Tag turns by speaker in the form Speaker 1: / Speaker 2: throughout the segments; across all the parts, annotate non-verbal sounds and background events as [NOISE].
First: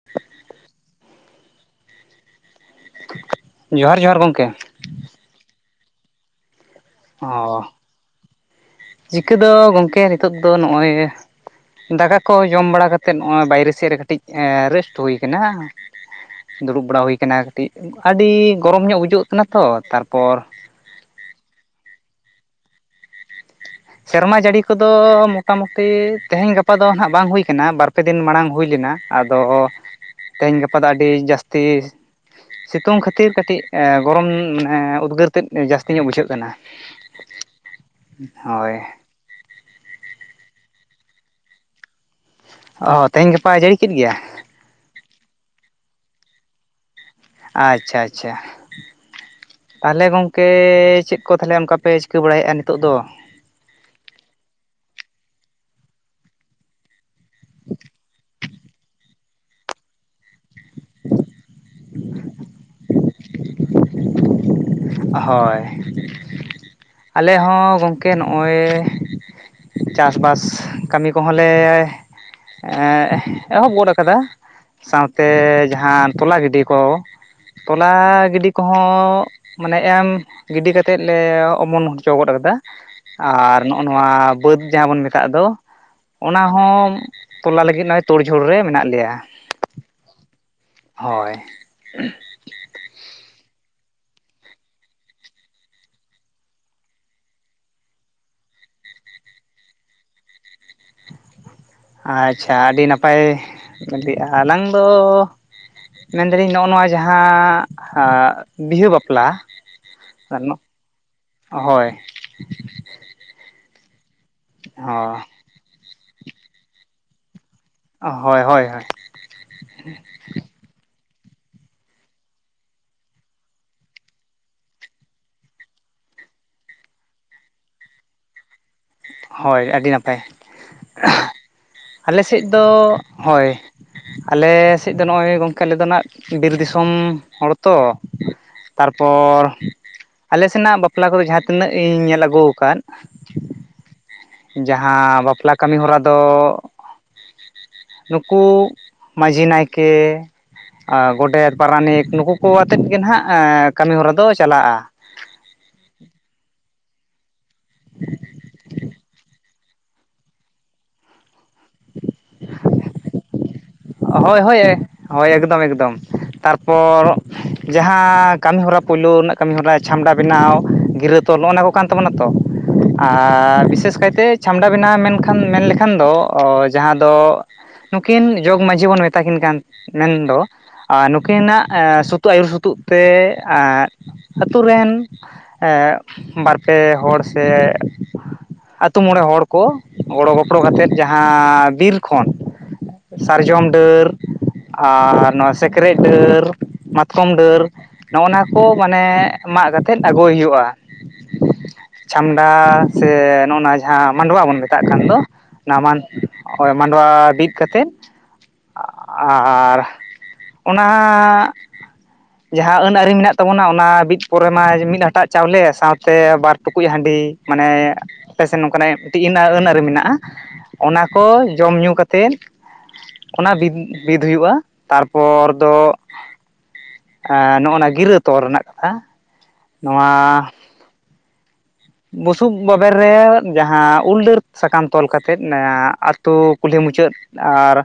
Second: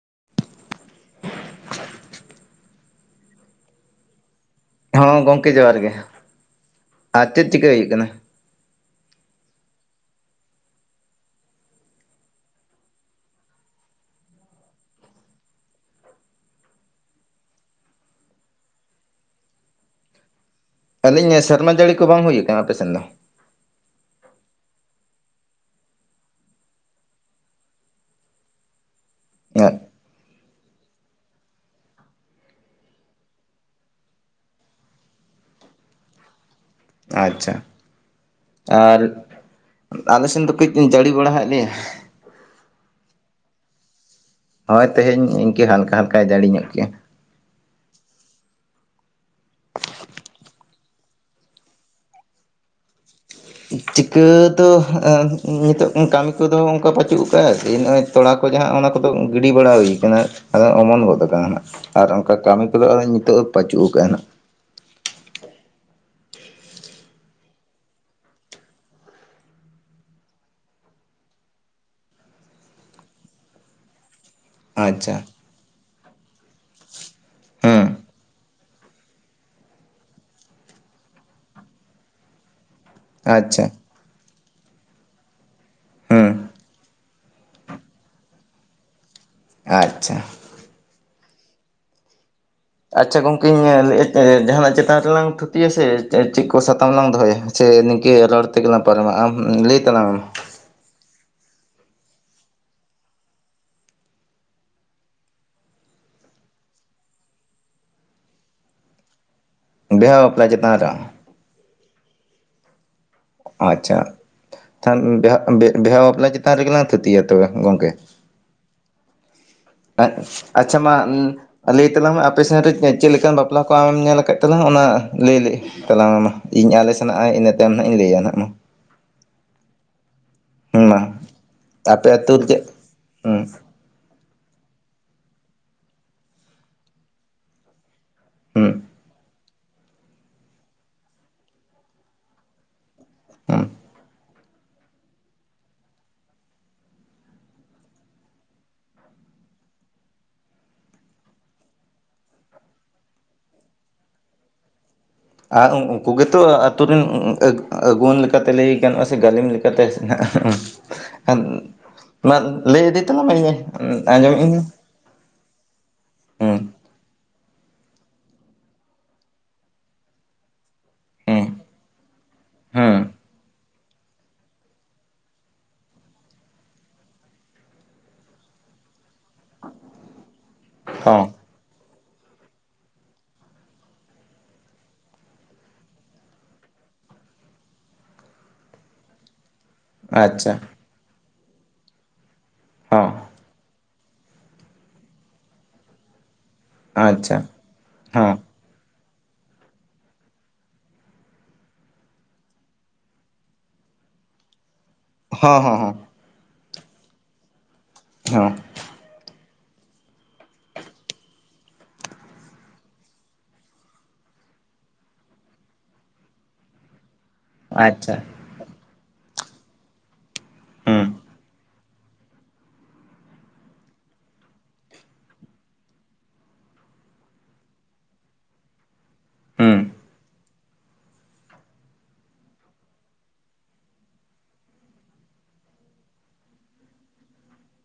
Speaker 1: [INAUDIBLE]
Speaker 2: [INAUDIBLE]
Speaker 1: ᱡᱚᱦᱟᱨ ᱡᱚᱦᱟᱨ ᱜᱚᱝᱠᱮ?
Speaker 2: ᱦᱚᱸᱜᱚᱝᱠᱮ ᱡᱚᱦᱟᱨ ᱜᱮ᱾ ᱟᱨ ᱪᱮᱫ
Speaker 1: ᱦᱚᱸ
Speaker 2: ᱪᱤᱠᱟᱹ ᱦᱩᱭᱩᱜ ᱠᱟᱱᱟ
Speaker 1: ᱪᱤᱠᱟᱹ ᱫᱚ ᱜᱚᱝᱠᱮ ᱱᱤᱛᱚᱜ ᱫᱚ ᱱᱚᱜᱼᱚᱭ ᱫᱟᱠᱟ ᱠᱚ ᱡᱚᱢ ᱵᱟᱲᱟ ᱠᱟᱛᱮᱮᱫ ᱱᱚᱜᱼᱚᱭ ᱵᱟᱭᱨᱮ ᱥᱮᱫ ᱨᱮ ᱠᱟᱹᱴᱤᱡ ᱨᱮᱥᱴ ᱦᱩᱭᱩ ᱾ᱠᱟᱱᱟ ᱫᱩᱲᱩᱵ ᱵᱟᱲᱟ ᱦᱩᱭᱠᱟᱱᱟ ᱠᱟᱹᱴᱤᱡ ᱟᱹᱰᱤ ᱜᱚᱨᱚᱢ ᱧᱚᱜ ᱵᱩᱡᱟᱹᱜ ᱠᱟᱱᱟ ᱛᱚ᱾ ᱛᱟᱨᱯᱚᱨ
Speaker 2: ᱟᱹᱞᱤᱧ ᱥᱮᱨᱢᱟ ᱡᱟᱹᱲᱤ ᱠᱚ ᱵᱟᱝ ᱦᱩᱭ ᱟᱠᱟᱱᱟ ᱟᱯᱮᱥᱮᱫ ᱫᱚ?
Speaker 1: ᱥᱮᱨᱢᱟ ᱡᱟᱹᱲᱤ ᱠᱚᱫᱚ ᱢᱚᱴᱟᱢᱩᱴᱤ ᱛᱮᱦᱮᱧ ᱜᱟᱯᱟ ᱫᱚ ᱱᱟᱦᱟᱜ ᱵᱟᱝ ᱦᱩᱭᱠᱟᱱᱟ ᱵᱟᱨᱯᱮ ᱫᱤᱱ ᱢᱟᱲᱟᱝ ᱦᱩᱭ ᱞᱮᱱᱟ᱾ ᱟᱫᱚ ᱛᱮᱦᱮᱧ ᱜᱟᱯᱟ ᱫᱚ ᱟᱹᱰᱤ ᱡᱟᱹᱥᱛᱤ ᱥᱤᱛᱩᱝ ᱠᱷᱟᱹᱛᱤᱨ ᱠᱟᱹᱴᱤᱡ ᱜᱚᱨᱚᱢ ᱢᱟᱱᱮ ᱩᱫᱽᱜᱟᱹᱨ ᱛᱮᱫ ᱡᱟᱹᱥᱛᱤ ᱧᱚᱜ ᱵᱩᱡᱷᱟᱹᱜ ᱠᱟᱱᱟ᱾
Speaker 2: ᱟᱪᱪᱷᱟ
Speaker 1: ᱦᱳᱭ
Speaker 2: ᱟᱨ ᱟᱞᱮ ᱥᱮᱱ ᱫᱚ ᱠᱟᱹᱡ ᱡᱟᱹᱲᱤ ᱵᱟᱲᱟᱟᱣᱮᱫ ᱞᱮᱭᱟ᱾
Speaker 1: ᱚᱻ ᱛᱮᱦᱮᱧ ᱜᱟᱯᱟ ᱡᱟᱹᱲᱤ ᱠᱮᱫ ᱜᱮᱭᱟ?
Speaker 2: ᱦᱳᱭᱚᱭ ᱛᱮᱦᱮᱧ ᱤᱱᱠᱤ ᱦᱟᱞᱠᱟ ᱦᱟᱞᱠᱟᱭ ᱡᱟᱲᱮ ᱧᱚᱜ ᱠᱮᱭᱟ᱾
Speaker 1: ᱟᱪᱪᱷᱟ ᱟᱪᱪᱷᱟ ᱛᱟᱦᱚᱞᱮ ᱜᱚᱝᱠᱮ ᱪᱮᱫ ᱠᱚ ᱛᱟᱦᱚᱞᱮ ᱚᱱᱠᱟᱯᱮ ᱪᱤᱠᱟᱹ ᱵᱟᱲᱟᱭᱮᱫᱼᱟ ᱱᱤᱛᱚᱜ ᱫᱚ?
Speaker 2: ᱪᱤᱠᱟᱹ ᱫᱚ ᱱᱤᱛᱚᱜ ᱠᱟᱹᱢᱤ ᱠᱚᱫᱚ ᱚᱱᱠᱟ ᱯᱟᱪᱩᱜ ᱠᱟᱜᱼᱟ, ᱡᱮ ᱱᱚᱜᱼᱚᱭ ᱛᱚᱲᱟ ᱠᱚ ᱫᱚ ᱦᱟᱸᱜ ᱚᱱᱟ ᱠᱚᱫᱚ ᱜᱤᱰᱤ ᱵᱟᱲᱟ ᱦᱩᱭ ᱟᱠᱟᱱᱟ ᱟᱫᱚ ᱚᱢᱚᱱ ᱜᱚᱫ ᱠᱟᱱᱟ ᱱᱟᱜ᱾ ᱟᱨ ᱚᱱᱠᱟ ᱠᱟᱹᱢᱤ ᱠᱚᱫᱚ ᱟᱫᱚ ᱱᱤᱛᱚᱜ ᱫᱚ ᱯᱟᱹᱪᱩᱜ ᱟᱠᱟᱜ-ᱟ ᱱᱟᱜ᱾
Speaker 1: ᱦᱚᱭ ᱟᱞᱮ ᱦᱚᱸ ᱜᱚᱢᱠᱮ ᱱᱚᱜᱼᱚᱭ᱾ ᱪᱟᱥᱵᱟᱥ ᱠᱟᱹᱢᱤ ᱠᱚᱦᱚᱸ ᱞᱮ ᱮᱦᱚᱵ ᱜᱚᱱ ᱠᱟᱫᱟ᱾
Speaker 2: ᱟᱪᱪᱷᱟ
Speaker 1: ᱥᱟᱶᱛᱮ ᱡᱟᱦᱟᱸ ᱛᱚᱞᱟ ᱜᱤᱰᱤ ᱠᱚ
Speaker 2: ᱦᱮᱸ
Speaker 1: ᱛᱚᱞᱟ ᱜᱤᱰᱤ ᱠᱚ ᱦᱚᱸ ᱢᱟᱱᱮ ᱮᱢ ᱜᱤᱰᱤ ᱠᱟᱛᱮᱫ ᱞᱮ ᱚᱢᱚᱱ ᱦᱚᱪᱚ ᱜᱚᱱ ᱠᱟᱫᱟ ᱟᱨ
Speaker 2: ᱟᱪᱪᱷᱟ
Speaker 1: ᱱᱚᱜ ᱱᱚᱣᱟ ᱵᱟᱹᱫᱽ ᱡᱟᱦᱟᱸ ᱵᱚᱱ ᱢᱮᱛᱟᱜ ᱫᱚ
Speaker 2: ᱦᱮᱸ
Speaker 1: ᱚᱱᱟ ᱦᱚᱸ ᱛᱚᱞᱟ ᱞᱟᱹᱜᱤᱫ ᱱᱚᱜᱼᱚᱭ ᱛᱩᱲ ᱡᱷᱩᱲ ᱨᱮ ᱢᱮᱱᱟᱜ ᱞᱮᱭᱟ᱾
Speaker 2: ᱟᱪᱪᱷᱟ᱾
Speaker 1: ᱦᱳᱭ᱾
Speaker 2: ᱟᱪᱪᱷᱟ ᱜᱚᱝᱠᱮᱧ ᱞᱟᱹᱭ ᱡᱟᱦᱟᱱᱟᱜ ᱪᱮᱛᱟᱱ ᱨᱮᱞᱟᱝ ᱛᱷᱩᱛᱤᱭᱟ ᱥᱮ ᱪᱮᱫ ᱠᱚ ᱥᱟᱛᱟᱢ ᱞᱟᱝ ᱫᱚᱦᱚᱭᱟ? ᱥᱮ ᱱᱤᱝᱠᱟ ᱨᱚᱲ ᱛᱮᱜᱮᱞᱟᱝ ᱯᱟᱨᱢᱟ ᱞᱤᱭ ᱛᱟᱞᱟᱝ ᱢᱮ ᱢᱟ᱾
Speaker 1: ᱟᱪᱪᱷᱟ ᱟᱹᱰᱤ ᱱᱟᱯᱟᱭ ᱞᱟᱹᱭᱮᱜᱼᱟ, ᱟᱞᱟᱝ ᱫᱚ ᱢᱮᱱᱫᱟᱞᱤᱧ ᱱᱚᱜᱼᱚ ᱱᱚᱣᱟ ᱡᱟᱦᱟᱸ ᱵᱤᱦᱟᱹ ᱵᱟᱯᱞᱟ᱾
Speaker 2: ᱵᱤᱦᱟᱹ ᱵᱟᱯᱞᱟ ᱪᱮᱛᱟᱱ‌ᱨᱮ?
Speaker 1: ᱦᱚᱭ᱾
Speaker 2: ᱟᱪᱪᱷᱟ ᱛᱟᱦᱟᱱ
Speaker 1: ᱦᱳᱭ
Speaker 2: ᱵᱟ ᱵᱤᱦᱟᱹ ᱵᱟᱯᱞᱟ ᱪᱮᱛᱟᱱ ᱨᱮᱜᱮᱞᱟᱝ ᱛᱷᱩᱛᱤᱭᱟ ᱛᱚᱵᱮ ᱜᱚᱝᱠᱮ᱾
Speaker 1: ᱦᱳᱭ ᱦᱳᱭ ᱦᱳᱭ᱾
Speaker 2: [UNINTELLIGIBLE] ᱟᱪᱪᱷᱟ ᱢᱟ ᱞᱟᱹᱭ ᱛᱟᱞᱟᱝ ᱢᱮ ᱟᱯᱮ ᱥᱮᱱ ᱨᱮ ᱪᱮᱫ ᱞᱮᱠᱟᱱ ᱵᱟᱯᱞᱟ ᱠᱚ ᱟᱢᱮᱢ ᱧᱮᱞ ᱟᱠᱟᱫ ᱛᱟᱞᱟᱝ ᱚᱱᱟ ᱞᱟᱹᱭ ᱞᱮ ᱛᱟᱞᱟᱝ ᱢᱮ ᱢᱟ ᱤᱧ ᱟᱞᱮ ᱥᱮᱱᱟᱜ ᱤᱱᱟᱹ ᱛᱟᱭᱚᱢ ᱱᱟᱦᱟᱜ ᱤᱧ ᱞᱟᱹᱭᱟ ᱱᱟᱜ ᱢᱟ᱾
Speaker 1: ᱦᱳᱭ ᱟᱹᱰᱤ ᱱᱟᱯᱟᱭ,
Speaker 2: ᱦᱮᱸ ᱢᱟ ᱟᱯᱮ
Speaker 1: ᱟᱞᱮ
Speaker 2: ᱟᱹᱛᱩ
Speaker 1: ᱥᱮᱫ
Speaker 2: ᱨᱮ ᱪᱮᱫ
Speaker 1: ᱫᱚ
Speaker 2: ᱦᱩᱸ
Speaker 1: ᱦᱳᱭ᱾ ᱟᱞᱮ ᱥᱮᱫ ᱫᱚ ᱱᱚᱜᱼᱚᱭ ᱜᱚᱝᱠᱮ ᱟᱞᱮ ᱫᱚ ᱟᱸᱜ ᱵᱤᱨ ᱫᱤᱥᱚᱢ ᱦᱚᱲ ᱛᱚ
Speaker 2: ᱦᱩᱸ
Speaker 1: ᱛᱟᱨᱯᱚᱨ᱾ ᱟᱞᱮ ᱥᱮᱱᱟᱜ ᱵᱟᱯᱞᱟ ᱠᱚᱨᱮ ᱡᱟᱦᱟᱸ ᱛᱤᱱᱟᱹᱜ ᱤᱧ ᱧᱮᱞ ᱟᱹᱜᱩ ᱟᱠᱟᱫ᱾
Speaker 2: ᱦᱩᱸ
Speaker 1: ᱡᱟᱦᱟᱸ ᱵᱟᱯᱞᱟ ᱠᱟᱹᱢᱤ ᱦᱚᱨᱟ ᱫᱚ ᱱᱩᱠᱩ ᱢᱟᱺᱡᱷᱤ ᱱᱟᱭᱠᱮ ᱜᱚᱰᱮᱛ ᱯᱟᱨᱟᱱᱤᱠ ᱱᱩᱠᱩ ᱠᱚ ᱟᱛᱮᱫ ᱜᱮ ᱱᱟᱦᱟᱜ ᱠᱟᱹᱢᱤ ᱦᱚᱨᱟ ᱫᱚ ᱪᱟᱞᱟᱜᱼᱟ᱾
Speaker 2: ᱟᱨ ᱩᱱᱠᱩ ᱜᱮᱛᱚ ᱟᱛᱳ ᱨᱮᱱ ᱟᱹ ᱟᱹᱜᱩᱣᱟᱹᱱ ᱞᱮᱠᱟᱛᱮ ᱞᱟᱹᱭ ᱜᱟᱱᱚᱜᱼᱟ, ᱥᱮ ᱜᱟᱹᱞᱤᱢ ᱞᱮᱠᱟᱛᱮ [UNINTELLIGIBLE] ᱱᱚᱣᱟ ᱞᱟᱹᱭ ᱤᱫᱤ ᱛᱟᱞᱟᱝ ᱢᱮ᱾
Speaker 1: ᱦᱳᱭ
Speaker 2: ᱟᱸᱡᱚᱢᱮᱫ ᱟᱹᱧ
Speaker 1: ᱦᱳᱭ ᱦᱳᱭ, ᱮᱠᱫᱚᱢ ᱮᱠᱫᱚᱢ
Speaker 2: ᱦᱩᱸ
Speaker 1: ᱛᱟᱨᱯᱚᱨ ᱡᱟᱦᱟᱸ ᱠᱟᱹᱢᱤ ᱦᱚᱨᱟ ᱯᱳᱭᱞᱳ ᱨᱮᱱᱟᱜ ᱠᱟᱹᱢᱤ ᱦᱚᱨᱟ ᱪᱷᱟᱢᱰᱟ ᱵᱮᱱᱟᱣ ᱜᱤᱨᱟᱹ ᱛᱚᱞ
Speaker 2: ᱦᱩᱸ
Speaker 1: ᱱᱚᱜᱼᱚ ᱱᱚᱣᱟ ᱠᱚ ᱠᱟᱱ ᱛᱟᱵᱚᱱᱟ ᱛᱚ?
Speaker 2: ᱦᱩᱸ
Speaker 1: ᱟᱨ ᱵᱤᱥᱮᱥ ᱠᱟᱭ ᱛᱮ ᱪᱷᱟᱢᱰᱟ ᱵᱮᱱᱟᱣ ᱢᱮᱱᱠᱷᱟᱱ ᱢᱮᱱ ᱞᱮᱠᱷᱟᱱ ᱫᱚ ᱡᱟᱦᱟᱸ ᱫᱚ ᱱᱩᱠᱤᱱ ᱡᱚᱜᱽ ᱢᱟᱺᱡᱷᱤ ᱵᱚᱱ ᱢᱮᱛᱟ ᱠᱤᱱ ᱠᱟᱱ ᱢᱮᱱᱫᱚ ᱟᱨ
Speaker 2: ᱦᱚᱸ
Speaker 1: ᱱᱩᱠᱤ ᱱᱟᱜ ᱥᱩᱛᱩᱜ ᱟᱹᱭᱩᱨ ᱥᱩᱛᱩᱜ ᱛᱮ ᱟᱛᱩ ᱨᱮᱱ ᱮ ᱵᱟᱨ ᱯᱮ ᱦᱚᱲ ᱥᱮ ᱟᱛᱳ ᱢᱚᱬᱮ ᱦᱚᱲ᱾ ᱠᱚ ᱜᱚᱲᱚ ᱜᱚᱯᱚᱲᱚ
Speaker 2: ᱟᱪᱪᱷᱟ
Speaker 1: ᱠᱟᱛᱮ ᱡᱟᱦᱟᱸ ᱵᱤᱨ ᱠᱷᱚᱱ
Speaker 2: ᱦᱚᱸ
Speaker 1: ᱥᱟᱨᱡᱚᱢ ᱰᱟᱹᱨ ᱟᱨ ᱱᱚᱣᱟ ᱥᱮᱠᱨᱮᱡ ᱰᱟᱹᱨ᱾ ᱢᱟᱛᱠᱚᱢ
Speaker 2: ᱟᱪᱪᱷᱟ
Speaker 1: ᱰᱟᱹᱨ
Speaker 2: ᱦᱚᱸ
Speaker 1: ᱱᱚᱜᱼᱱᱟ ᱠᱚ ᱢᱟᱱᱮ ᱢᱟᱜ ᱠᱟᱛᱮᱫ ᱟᱹᱜᱩᱭ ᱦᱩᱭᱩᱜᱼᱟ᱾ ᱪᱷᱟᱢᱰᱟ ᱥᱮ ᱱᱚᱜᱼᱱᱚᱣᱟ ᱡᱟᱦᱟᱸ ᱢᱟᱰᱣᱟ ᱵᱚᱱ ᱢᱮᱛᱟᱜ ᱠᱟᱱ ᱫᱚ
Speaker 2: ᱦᱚᱸ ᱦᱚᱸ ᱦᱚᱸ
Speaker 1: ᱱᱟᱣᱟᱱ ᱚ ᱢᱟᱸᱰᱣᱟ ᱵᱤᱫ ᱠᱟᱛᱮ
Speaker 2: ᱦᱚᱸ᱾
Speaker 1: ᱟ ᱟᱨ ᱚᱱᱟ ᱡᱟᱦᱟᱸ ᱟᱹᱱ ᱟᱹᱨᱤ ᱢᱮᱱᱟᱜ ᱛᱟᱵᱚᱱᱟ ᱚᱱᱟ ᱵᱤᱫ ᱯᱚᱨᱮ ᱢᱟ ᱢᱤᱫ ᱦᱟᱴᱟᱜ ᱪᱟᱣᱞᱮ ᱥᱟᱶᱛᱮ ᱵᱟᱨ ᱴᱩᱠᱩᱡ ᱦᱟᱺᱰᱤ᱾ ᱢᱟᱱᱮ
Speaker 2: ᱟᱪᱪᱷᱟ
Speaker 1: ᱟᱯᱮ ᱥᱮᱱ ᱱᱚᱝᱠᱟᱱᱟᱜ ᱛᱤᱦᱤᱱᱟ ᱟᱹᱱ ᱟᱹᱱ ᱟᱹᱨᱤ ᱢᱮᱱᱟᱜ-ᱟ ᱚᱱᱟ
Speaker 2: ᱦᱩᱸ
Speaker 1: ᱠᱚ ᱡᱚᱢ ᱧᱩ ᱠᱟᱛᱮ ᱚᱱᱟ ᱵᱤᱫ, ᱵᱤᱫ ᱦᱩᱭᱩᱜ-ᱟ ᱛᱟᱨᱯᱚᱨ ᱫᱚ ᱮᱸ ᱱᱚᱜ-ᱚᱱᱟ ᱜᱤᱨᱟᱹ ᱛᱚᱞ ᱨᱮᱱᱟᱜ ᱠᱟᱛᱷᱟ
Speaker 2: ᱦᱩᱸ
Speaker 1: ᱱᱚᱣᱟ ᱵᱩᱥᱩᱵ ᱵᱟᱵᱮᱨ ᱨᱮ ᱡᱟᱦᱟᱸ ᱩᱞ ᱰᱟᱹᱨ ᱥᱟᱠᱟᱢ ᱛᱚᱞ ᱠᱟᱛᱮᱫ ᱮᱸ ᱟᱹᱛᱩ ᱠᱩᱞᱦᱤ ᱢᱩᱪᱟᱹᱫ ᱟᱨ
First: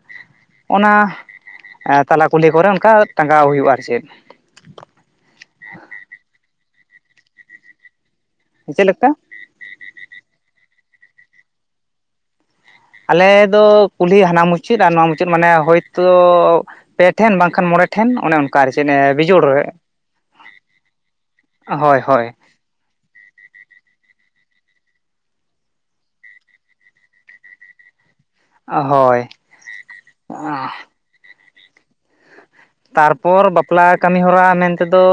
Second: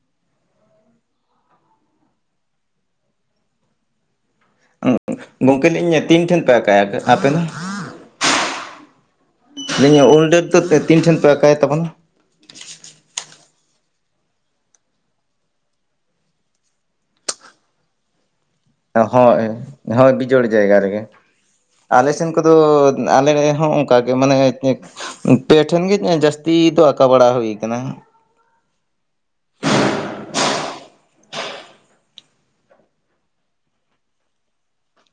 Speaker 1: ᱚᱱᱟ ᱛᱟᱞᱟ ᱠᱩᱞᱦᱤ ᱠᱚᱨᱮ ᱚᱱᱠᱟ ᱴᱟᱸᱜᱟᱣ ᱦᱩᱭᱩᱜ-ᱟ ᱟᱨ ᱪᱮᱫ᱾
Speaker 2: ᱜᱚᱝᱠᱮ ᱞᱟᱹᱭᱮᱜ ᱤᱧ ᱛᱤᱱ ᱴᱷᱮᱱ ᱯᱮ ᱟᱠᱟᱭᱟ ᱦᱟᱯᱮᱱ?
Speaker 1: ᱪᱮᱫ ᱞᱮᱠᱟ?
Speaker 2: ᱢᱮᱱᱮᱜ ᱤᱧ ᱩᱞ ᱰᱟᱹᱨ ᱫᱚ ᱛᱤᱱ ᱴᱷᱮᱱ ᱯᱮ ᱟᱠᱟᱭ ᱛᱟᱵᱚᱱᱟ?
Speaker 1: ᱟᱞᱮ ᱫᱚ ᱠᱩᱞᱦᱤ ᱦᱟᱱᱟ ᱢᱩᱪᱟᱹᱫ ᱟᱨ ᱱᱚᱣᱟ ᱢᱩᱪᱟᱹᱫ ᱢᱟᱱᱮ ᱦᱳᱭᱛᱚ ᱯᱮ ᱴᱷᱮᱱ ᱵᱟᱝᱠᱷᱟᱱ ᱢᱚᱬᱮ ᱴᱷᱮᱱ ᱚᱱᱮ ᱚᱱ
Speaker 2: ᱦᱳᱭ, ᱦᱳᱭ ᱵᱤᱡᱳᱲ ᱡᱟᱭᱜᱟ ᱨᱮᱜᱮ
Speaker 1: ᱦᱳᱭ
Speaker 2: ᱟᱞᱮ
Speaker 1: ᱦᱳᱭ
Speaker 2: ᱥᱮᱱ ᱠᱚ ᱟᱫᱚ ᱟᱞᱮ ᱦᱚᱸ ᱚᱱᱠᱟ ᱜᱮ ᱢᱟᱱᱮ ᱯᱮ ᱴᱷᱮᱱ ᱜᱮ ᱡᱟᱹᱥᱛᱤ ᱫᱚ ᱟᱠᱟ ᱵᱟᱲᱟ ᱦᱩᱭ ᱠᱟᱱᱟ᱾
Speaker 1: ᱦᱳᱭ, ᱚ᱾ ᱛᱟᱨᱯᱚᱨ ᱵᱟᱯᱞᱟ ᱠᱟᱹᱢᱤ ᱦᱚᱨᱟ ᱢᱮᱱᱛᱮ ᱫᱚ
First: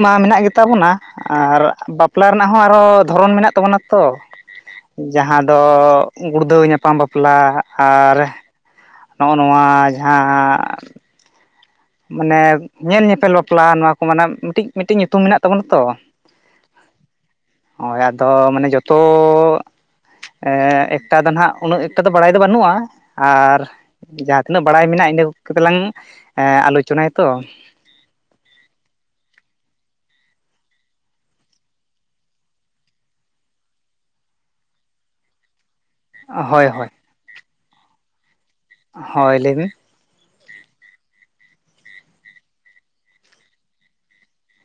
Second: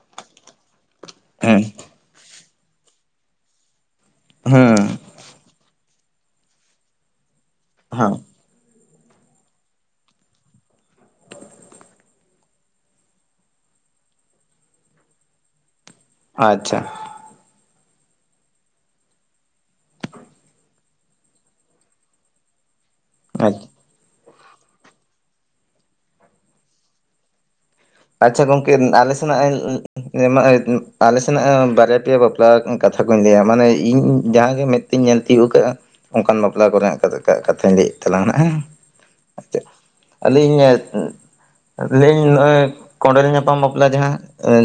Speaker 1: ᱢᱟ ᱢᱮᱱᱟᱜ ᱜᱮᱛᱟ ᱵᱚᱱᱟ ᱟᱨ
Speaker 2: ᱦᱮᱸ
Speaker 1: ᱵᱟᱯ ᱵᱟᱯᱞᱟ ᱨᱮᱱᱟᱜ ᱦᱚᱸ ᱟᱨᱚ ᱫᱷᱚᱨᱚᱱ ᱢᱮᱱᱟᱜ ᱛᱟᱵᱚᱱᱟ ᱛᱚ᱾
Speaker 2: ᱦᱮᱸ
Speaker 1: ᱡᱟᱦᱟᱸ ᱫᱚ ᱜᱩᱲᱫᱟᱹᱣ ᱧᱟᱯᱟᱢ ᱵᱟᱯᱞᱟ
Speaker 2: ᱦᱮᱸ
Speaker 1: ᱟᱨ ᱱᱚᱜ-ᱚ ᱱᱚᱣᱟ ᱡᱟᱦᱟᱸ ᱢᱟᱱᱮ ᱧᱮᱞ ᱧᱮᱯᱮᱞ ᱵᱟᱯᱞᱟ ᱱᱚᱣᱟ ᱠᱚ ᱢᱟᱱᱮ ᱢᱤᱴᱤᱡ ᱢᱤᱴᱤᱡ ᱧᱩᱛᱩᱢ ᱢᱮᱱᱟᱜ ᱛᱟᱵᱚᱱᱟ ᱛᱚ᱾
Speaker 2: ᱟᱪᱪᱷᱟ᱾
Speaker 1: ᱟ ᱚᱲᱟᱜ ᱫᱚ ᱢᱟᱱᱮ ᱡᱚᱛᱚ ᱮᱸ, ᱮᱠᱴᱟ ᱫᱚ ᱱᱟᱦᱟ ᱩᱱᱟᱹᱜ ᱮᱠᱴᱟ ᱫᱚ ᱵᱟᱲᱟᱭ ᱫᱚ ᱵᱟᱹᱱᱩᱜ-ᱟ ᱟᱨ ᱡᱟᱦᱟᱸ ᱛᱤᱱᱟᱹᱜ ᱵᱟᱲᱟᱭ ᱢᱮᱱᱟᱜ-ᱟ ᱤᱱᱟᱹ ᱠᱚᱜᱮ ᱛᱚᱞᱟᱝ ᱮᱸ ᱟᱞᱳᱪᱚᱱᱟᱭᱟ ᱛᱚ᱾
Speaker 2: ᱟᱪᱪᱷᱟ ᱜᱚᱝᱠᱮ ᱟᱞᱮ ᱥᱮᱱᱟᱜ ᱮᱞ [UNINTELLIGIBLE] ᱟᱞᱮ ᱥᱮᱱᱟᱜ ᱵᱟᱨᱭᱟ ᱯᱮᱭᱟ ᱵᱟᱯᱞᱟ ᱠᱟᱛᱷᱟ ᱠᱩᱧ ᱞᱟᱹᱭᱟ ᱢᱟᱱᱮ ᱤᱧ ᱡᱟᱦᱟᱸ ᱜᱮ ᱢᱮᱫ ᱛᱤᱧ ᱧᱮᱞ ᱛᱤᱭᱳᱜ ᱠᱟᱜ-ᱟ ᱚᱱᱠᱟᱱ
Speaker 1: ᱦᱳᱭ
Speaker 2: ᱵᱟᱯᱞᱟ ᱠᱚ
Speaker 1: ᱦᱳᱭ
Speaker 2: ᱨᱮᱱᱟᱜ ᱠᱟ ᱠᱟᱛᱷᱟᱧ ᱞᱟᱹᱭ ᱮᱫ ᱛᱟᱞᱟᱝ-ᱟ ᱦᱮᱸ᱾
Speaker 1: ᱦᱳᱭ ᱞᱟᱹᱭ ᱵᱤᱱ᱾
Speaker 2: ᱟᱹᱞᱤᱧ ᱞᱟᱹᱭᱤᱧ ᱱᱚᱜ-ᱚᱭ ᱠᱚᱸᱰᱮᱞ ᱧᱟᱯᱟᱢ ᱵᱟᱯᱞᱟ ᱡᱟᱦᱟᱸ ᱮᱸ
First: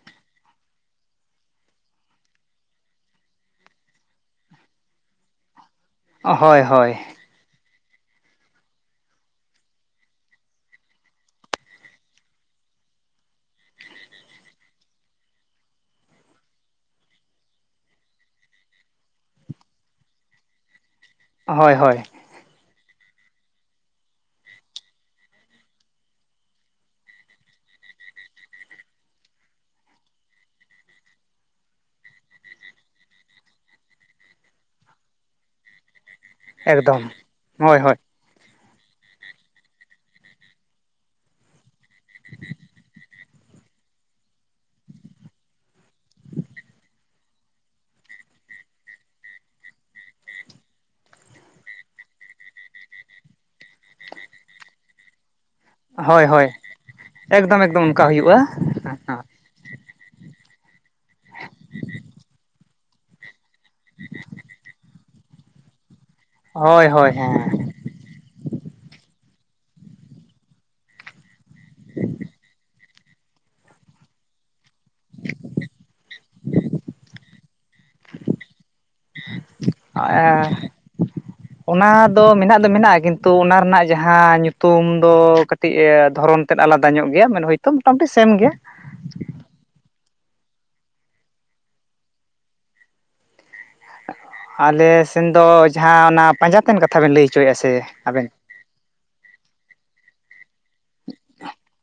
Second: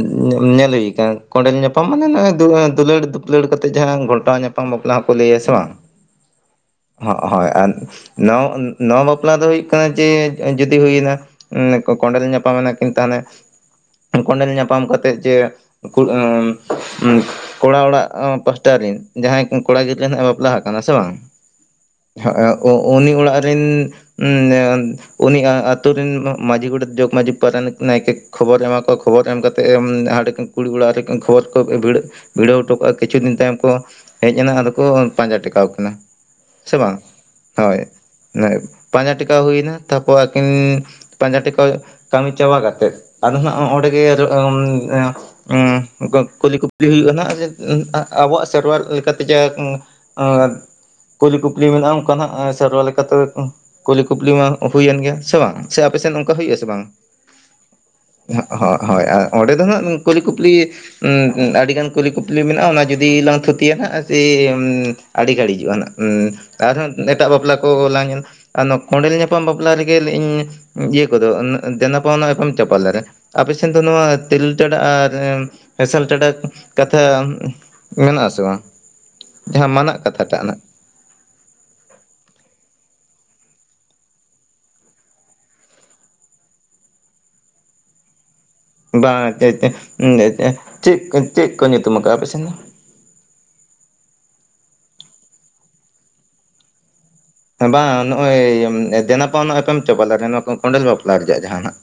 Speaker 2: ᱧᱮᱞ ᱦᱩᱭ ᱠᱟᱱᱟ᱾ ᱠᱚᱸᱰᱮᱞ ᱧᱟᱯᱟᱢ ᱢᱟᱱᱮ ᱱᱚᱜ-ᱚᱭ ᱫᱩ ᱫᱩᱞᱟᱹᱲ ᱫᱩᱯᱞᱟᱹᱲ ᱠᱟᱛᱮᱫ ᱡᱟᱦᱟᱸ ᱜᱷᱚᱞᱴᱟᱣ ᱧᱟᱯᱟᱢ ᱯᱟᱢ ᱵᱟᱯᱞᱟ ᱦᱚᱸ ᱠᱚ ᱞᱟᱹᱭᱟ ᱥᱮ ᱵᱟᱝ?
Speaker 1: ᱦᱳᱭ ᱦᱳᱭ᱾
Speaker 2: ᱦᱳᱭ ᱟᱨ ᱱᱚ, ᱱᱚᱣᱟ ᱵᱟᱯᱞᱟ ᱫᱚ ᱦᱩᱭᱩᱜ ᱠᱟᱱᱟ ᱡᱮ ᱡᱩᱫᱤ ᱦᱩᱭᱮᱱᱟ᱾ ᱩᱸ ᱠᱚᱸᱰᱮᱞ ᱧᱟᱯᱟᱢᱮᱱᱟ ᱠᱤᱱ ᱛᱟᱦᱞᱮ ᱠᱚᱸᱰᱮᱞ ᱧᱟᱯᱟᱢ ᱠᱟᱛᱮᱫ ᱡᱮ [UNINTELLIGIBLE] ᱠᱚᱲᱟ ᱚᱲᱟᱜ ᱯᱟᱥᱴᱟ ᱨᱤᱱ ᱡᱟᱦᱟᱸᱭ ᱠᱚᱲᱟ ᱜᱤᱫᱽᱨᱟᱹ ᱱᱟᱜ-ᱮ ᱵᱟᱯᱞᱟ ᱦᱟᱠᱟᱱᱟ ᱥᱮ ᱵᱟᱝ?
Speaker 1: ᱦᱳᱭ ᱦᱳᱭ᱾
Speaker 2: ᱦᱚᱸᱜ-ᱚ ᱩ, ᱩᱱᱤ ᱚᱲᱟᱜ ᱨᱤᱱ ᱩᱸ, ᱩᱱᱤ ᱟᱛᱳ ᱨᱮᱱ ᱢᱟᱹᱡᱷᱤ ᱜᱚᱰᱮᱛ, ᱡᱚᱜᱽ ᱢᱟᱹᱡᱷᱤ, ᱯᱟᱨᱟᱱᱤᱠ ᱱᱟᱭᱠᱮ ᱠᱷᱚᱵᱚᱨ ᱮᱢᱟ ᱠᱚᱣᱟ ᱠᱷᱚᱵᱚᱨ ᱮᱢ ᱠᱟᱛᱮᱫ ᱦᱟᱸᱰᱮ ᱠᱩᱲᱤ ᱚᱲᱟᱜ ᱨᱮ ᱠᱷᱚᱵᱚᱨ ᱠᱚ ᱵᱷᱤᱲᱟᱹᱜ ᱵᱷᱤᱲᱟᱹᱣ ᱦᱚᱴᱚ ᱠᱟᱜ-ᱟ ᱠᱤᱪᱷᱩ ᱫᱤᱱ ᱛᱟᱭᱚᱢ ᱠᱚ ᱦᱮᱡ ᱮᱱᱟ ᱟᱫᱚ ᱠᱚ ᱯᱟᱸᱡᱟ ᱴᱮᱠᱟᱣ ᱠᱤᱱᱟᱹ᱾ ᱥᱮ ᱵᱟᱝ?
Speaker 1: ᱮᱠᱫᱚᱢ
Speaker 2: ᱦᱳᱭ᱾ ᱯᱟᱸᱡᱟ ᱴᱮᱠᱟᱣ ᱦᱩᱭᱱᱟ ᱛᱟᱯᱚᱨ ᱟᱹᱠᱤᱱ ᱯᱟᱸᱡᱟ ᱴᱮᱠᱟᱣ ᱠᱟᱹᱢᱤ ᱪᱟᱵᱟ ᱠᱟ ᱟᱫᱚ ᱦᱟᱸᱜ ᱚᱸᱰᱮ ᱜᱮ ᱩᱸ [INAUDIBLE] ᱠᱩᱞᱤ ᱠᱩᱯᱞᱤ ᱦᱩᱭᱩᱜᱼᱟ ᱟᱵᱚᱣᱟᱜ ᱥᱮᱨᱣᱟ ᱞᱮᱠᱟᱛᱮ ᱡᱟ ᱟᱨ ᱠᱩᱞᱤ ᱠᱩᱯᱞᱤ ᱢᱮᱱᱟᱜᱼᱟ ᱚᱱᱠᱟᱱᱟᱜ ᱥᱮᱨᱣᱟ ᱞᱮᱠᱟ ᱛᱮᱜᱮ ᱛᱚ ᱠᱩᱞᱤ ᱠᱩᱯᱞᱤ ᱢᱟ ᱦᱩᱭᱮᱱ ᱜᱮᱭᱟ ᱥᱮ ᱵᱟᱝ ᱥᱮ ᱟᱯᱮ ᱥᱮᱱ
Speaker 1: ᱦᱳᱭ
Speaker 2: ᱚᱱᱠᱟ
Speaker 1: ᱦᱳᱭ
Speaker 2: ᱦᱩᱭᱩᱜᱼᱟ ᱥᱮ ᱵᱟᱝ?
Speaker 1: ᱮᱠᱫᱚᱢ ᱮᱠᱫᱚᱢ ᱚᱱᱠᱟ ᱦᱩᱭᱩᱜᱼᱟ
Speaker 2: [UNINTELLIGIBLE] ᱦᱳᱭ ᱟᱨ ᱚᱸᱰᱮ ᱫᱚ ᱦᱟᱸᱜ ᱠᱩᱞᱤ ᱠᱩᱯᱞᱤ ᱟᱹᱰᱤᱜᱟᱱ ᱠᱚᱞᱤ ᱠᱩᱯᱞᱤ ᱢᱮᱱᱟᱜᱼᱟ ᱚᱱᱟ ᱡᱩᱫᱤ ᱞᱟᱝ ᱛᱷᱩᱛᱤᱭᱟ ᱦᱟᱸᱜ ᱥᱮ ᱟᱹᱰᱤ ᱜᱷᱟᱹᱲᱤᱡᱚᱜᱼᱟ ᱦᱟᱸᱜ
Speaker 1: ᱦᱳᱭ
Speaker 2: ᱟᱨᱦᱚᱸ
Speaker 1: ᱦᱳᱭ
Speaker 2: ᱮᱴᱟᱜ ᱵᱟᱯᱞᱟ
Speaker 1: ᱦᱮᱸ
Speaker 2: ᱠᱚᱞᱟᱝ ᱧᱮᱞ ᱟᱨ ᱚᱱᱟ ᱠᱚᱸᱰᱮᱞ ᱧᱟᱯᱟᱢ ᱵᱟᱯᱞᱟ ᱨᱮᱜᱮ ᱤᱧ ᱤᱭᱟᱹ ᱠᱚᱫᱚ ᱫᱮᱱᱟᱯᱟᱣᱱᱟ ᱮᱠᱷᱚᱱ ᱪᱟᱯᱟᱞ ᱫᱟᱨᱮ ᱟᱯᱮ ᱥᱮᱱ ᱫᱚ ᱱᱚᱣᱟ ᱛᱮᱨᱮᱞ ᱴᱮᱰᱟ ᱟᱨ ᱦᱮᱸᱥᱟᱞ ᱪᱟᱰᱟ ᱠᱟᱛᱷᱟ ᱢᱮᱱᱟᱜ ᱟᱥᱮ ᱵᱟᱝ ᱡᱟᱦᱟᱸ ᱢᱟᱱᱟᱜ
Speaker 1: ᱮ
Speaker 2: ᱠᱟᱛᱷᱟ ᱴᱟᱜ ᱱᱟᱜ
Speaker 1: ᱚᱱᱟ ᱫᱚ ᱢᱮᱱᱟᱜ ᱫᱚ ᱢᱮᱱᱟᱜᱼᱟ ᱠᱤᱱᱛᱩ ᱚᱱᱟ ᱨᱮᱱᱟᱜ ᱡᱟᱦᱟᱸ ᱧᱩᱛᱩᱢ ᱫᱚ ᱠᱟᱹᱴᱤᱡ ᱫᱷᱚᱨᱚᱱ ᱛᱮᱫ ᱟᱞᱟᱫᱟ ᱧᱚᱜ ᱜᱮᱭᱟ ᱢᱮᱱ ᱦᱳᱭᱛᱳ ᱢᱳᱚᱴᱟᱢᱩᱴᱤ ᱥᱮᱢ ᱜᱮᱭᱟ
Speaker 2: ᱵᱟᱝ [UNINTELLIGIBLE] ᱪᱮᱫ ᱪᱮᱫ ᱠᱚ ᱧᱩᱛᱩᱢ ᱟᱠᱟᱜᱼᱟ ᱟᱯᱮ ᱥᱮᱱ ᱫᱚ?
Speaker 1: ᱟᱞᱮ ᱥᱮᱱ ᱫᱚ ᱡᱟᱦᱟᱸ ᱚᱱᱟ ᱯᱟᱸᱡᱟᱛᱮᱱ ᱠᱟᱛᱷᱟ ᱵᱮᱱ ᱞᱟᱹᱭ ᱦᱚᱪᱚᱭᱮᱫᱼᱟ ᱥᱮ ᱟᱵᱮᱱ?
Speaker 2: ᱮᱭ ᱫᱮᱱᱟ [UNINTELLIGIBLE] ᱪᱟᱵᱟ ᱞᱟᱜᱮ ᱱᱚᱣᱟ ᱠᱚ ᱠᱚᱸᱰᱮᱞ ᱵᱟᱯᱞᱟ ᱨᱮᱭᱟᱜᱼᱟ ᱡᱟᱦᱟᱱᱟᱜ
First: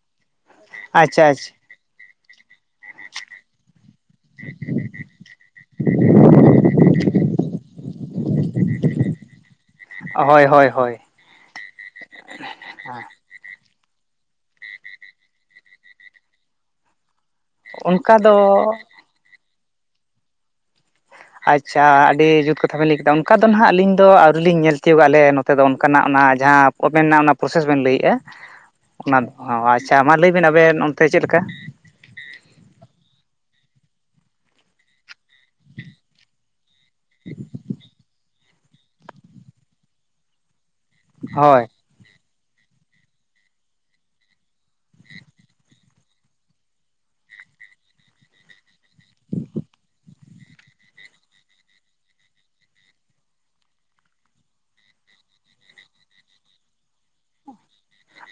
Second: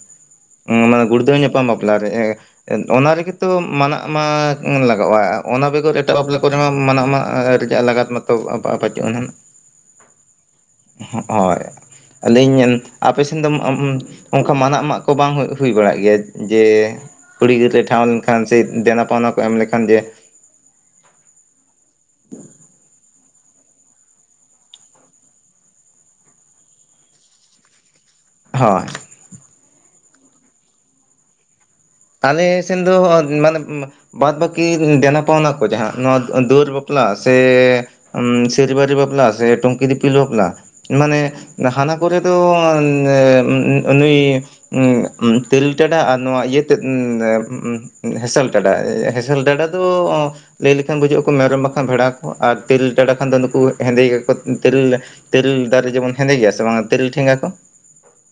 Speaker 2: ᱢᱟᱱᱮ
Speaker 1: ᱟᱪᱪᱷᱟ
Speaker 2: ᱜᱩᱲᱫᱟᱹᱣ
Speaker 1: ᱟᱪᱪᱷᱟ
Speaker 2: ᱧᱟᱯᱟᱢ ᱵᱟᱯᱞᱟ ᱨᱮᱭᱟᱜ ᱚᱱᱟ ᱨᱮᱜᱮ ᱛᱚ ᱢᱟᱱᱟᱜ ᱢᱟ ᱞᱟᱜᱟᱜᱼᱟ ᱚᱱᱟ ᱵᱮᱜᱚᱨ ᱮᱴᱟᱜ ᱵᱟᱯᱞᱟ ᱠᱚᱨᱮ ᱢᱟ ᱢᱟᱱᱟᱜ ᱢᱟ ᱨᱮᱭᱟᱜ ᱞᱟᱜᱟᱛ ᱚᱱᱟ ᱛᱚ ᱯᱟᱹᱪᱩᱜᱼᱟ
Speaker 1: ᱦᱳᱭ ᱦᱳᱭ ᱦᱳᱭ
Speaker 2: ᱦᱳᱭ ᱟᱹᱞᱤᱧ ᱟᱯᱮ ᱠᱷᱟᱱ ᱫᱚ ᱚᱱᱠᱟ ᱢᱟᱱᱟᱜ ᱢᱟᱜ ᱠᱚ ᱵᱟᱝ ᱦᱩᱭ ᱵᱟᱲᱟᱜ ᱜᱮᱭᱟ ᱡᱮ ᱠᱩᱲᱤ ᱜᱤᱫᱽᱨᱟᱹᱭ ᱴᱷᱟᱶ
Speaker 1: ᱚᱱᱠᱟ ᱫᱚ
Speaker 2: ᱞᱮᱱᱠᱷᱟᱱ ᱥᱮ ᱫᱮᱱᱟ ᱯᱟᱣᱱᱟ ᱠᱚ ᱮᱢ ᱞᱮᱠᱷᱟᱱ ᱡᱮ
Speaker 1: ᱟᱪᱷᱟ ᱟᱹᱰᱤ ᱡᱩᱛ ᱠᱟᱛᱷᱟ ᱵᱮᱤᱱ ᱞᱟᱹᱭ ᱠᱮᱫᱟ ᱚᱱᱠᱟ ᱫᱚ ᱱᱟᱦᱟᱜ ᱟᱹᱞᱤᱧ ᱫᱚ ᱟᱹᱣᱨᱤ ᱞᱤᱧ ᱧᱮᱞ ᱛᱤᱭᱳᱜᱟ ᱟᱞᱮ ᱱᱚᱛᱮ ᱫᱚ ᱚᱱᱠᱟᱱᱟᱜ ᱚᱱᱟ ᱡᱟᱦᱟᱸ ᱟᱵᱮᱱ ᱨᱮᱱᱟᱜ ᱚᱱᱟ ᱯᱨᱚᱥᱮᱥ ᱵᱮᱱ ᱞᱟᱹᱭᱮᱫᱼᱟ
Speaker 2: ᱦᱳᱭ
Speaker 1: ᱚᱱᱟ ᱚ ᱟᱪᱷᱟ ᱢᱟ ᱞᱟᱹᱭᱵᱱ ᱟᱵᱮᱱ ᱚᱱᱛᱮ ᱪᱮᱫ ᱞᱮᱠᱟ?
Speaker 2: ᱟᱞᱮ ᱥᱮᱱ ᱫᱚ ᱢᱟᱱᱮ ᱵᱟᱫ ᱵᱟᱹᱠᱤ ᱫᱮᱱᱟ ᱯᱟᱣᱱᱟ ᱠᱚ ᱡᱟᱦᱟᱸ ᱱᱚᱣᱟ ᱫᱩᱣᱟᱹᱨ ᱵᱟᱯᱞᱟ ᱥᱮ ᱥᱮᱤᱨᱤᱵᱟᱨᱤ ᱵᱟᱯᱞᱟ ᱥᱮ ᱴᱩᱢᱠᱤ ᱫᱤᱯᱤᱞ ᱵᱟᱯᱞᱟ ᱢᱟᱱᱮ
Speaker 1: ᱦᱳᱭ
Speaker 2: ᱦᱟᱱᱟᱠ ᱠᱚᱨᱮ ᱫᱚ ᱱᱩᱭ ᱛᱮᱨᱮᱞ ᱴᱮᱰᱟ ᱟᱨ ᱱᱚᱣᱟ ᱤᱭᱟᱹ ᱛᱮᱫ ᱮᱸᱦᱮᱸᱥᱮᱞ ᱴᱮᱰᱟ ᱦᱮᱸᱥᱮᱞ ᱴᱮᱰᱟ ᱫᱚ ᱞᱟᱹᱭ ᱞᱮᱠᱷᱟᱱ ᱵᱩᱡᱷᱩᱜ ᱟᱠᱚ ᱢᱮᱨᱚᱢ ᱵᱟᱠᱷᱟᱱ ᱵᱷᱮᱲᱟ ᱟᱠᱚ ᱟᱨ ᱛᱮᱨᱮᱞ ᱢᱮᱰᱟ ᱠᱷᱟᱱ ᱫᱚ ᱱᱩᱠᱩ ᱦᱮᱸᱫᱮ ᱜᱮᱠᱚ ᱛᱤᱞ ᱛᱮᱨᱮᱞ ᱫᱟᱨᱮ ᱡᱮᱢᱚᱱ ᱦᱮᱸᱫᱮ ᱜᱮᱭᱟ ᱥᱮ ᱵᱟᱝᱟ ᱛᱮᱨᱮᱞ ᱴᱷᱮᱸᱜᱟ ᱠᱚ